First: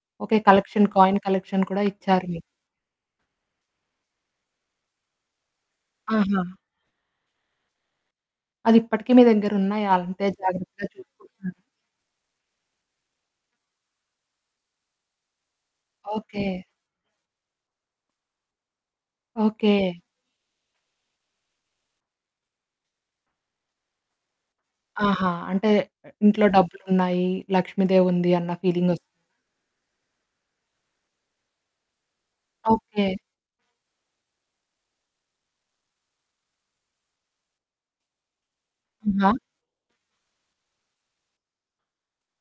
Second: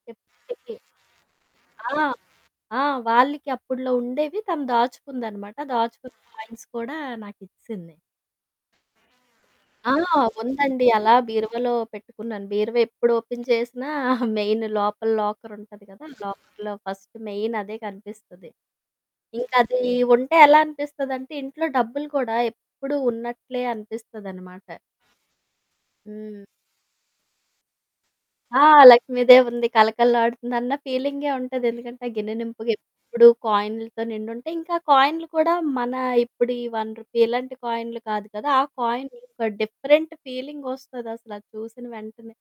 చేప్ okay. చెపేయో collection coin, collection కూడా ఆ! ఇచ్చారు మీరు. ఆ! వాళ్ళకి అప్పట్లో ఉండేవి తను దాచుకుందనమాట. దాచుకున్న ఆహా! కాయిన్స్ కూడా నాకిచ్చేసింది. అదిప్పటికి మీ దగ్గరున్నాయ? ఆ! అలాంటే జాగ్రత్తగా ఉందండి. అలా చూసుకుంటున్నార? బీరువలో పెట్టుకున్నాను. బీరువ ఎప్పుడు ఓపెన్ చేసినా మెయిన్ లోపల లాకరుంటది కదా! ఓకే. లాకర్‌లో ఫస్ట్ మెయినదే కనిపిస్తది. ఇంకా అది ఓకే. ఉంటే ఎలా అనిపిస్తదంటే, ఇంట్లో డబ్బులు కూడా ఎప్పుడూ ఉన్నట్లే అనిపిస్తదనమాట. ఆహా! అంటే హ్మ్. ఇంట్లో డబ్బులున్నాయి, లక్ష్మీదేవుంది అన్న ఆ! ఫీలింగొస్తుంది. లక్ష్మీ దేవుంది. కళకళ ఆడుతుంది అన్న ఫీలింగే ఉంటది. ఎందుకంటే, గిన్నెనింపుగా ఓకే. ఎప్పుడు కాయి‌న్లతో నిండుంటాయి. ఇంకా కాయిన్లు కూడా మన ఇప్పుడు ఈ రూ. 1 రూపీ ఇలాంటి కాయినులు కాదు కదా! ఆ కాయిన్ ఆహా! ఒక డిఫరెంట్ ఫీలింగొస్తదసల చూసిన వెంటనే.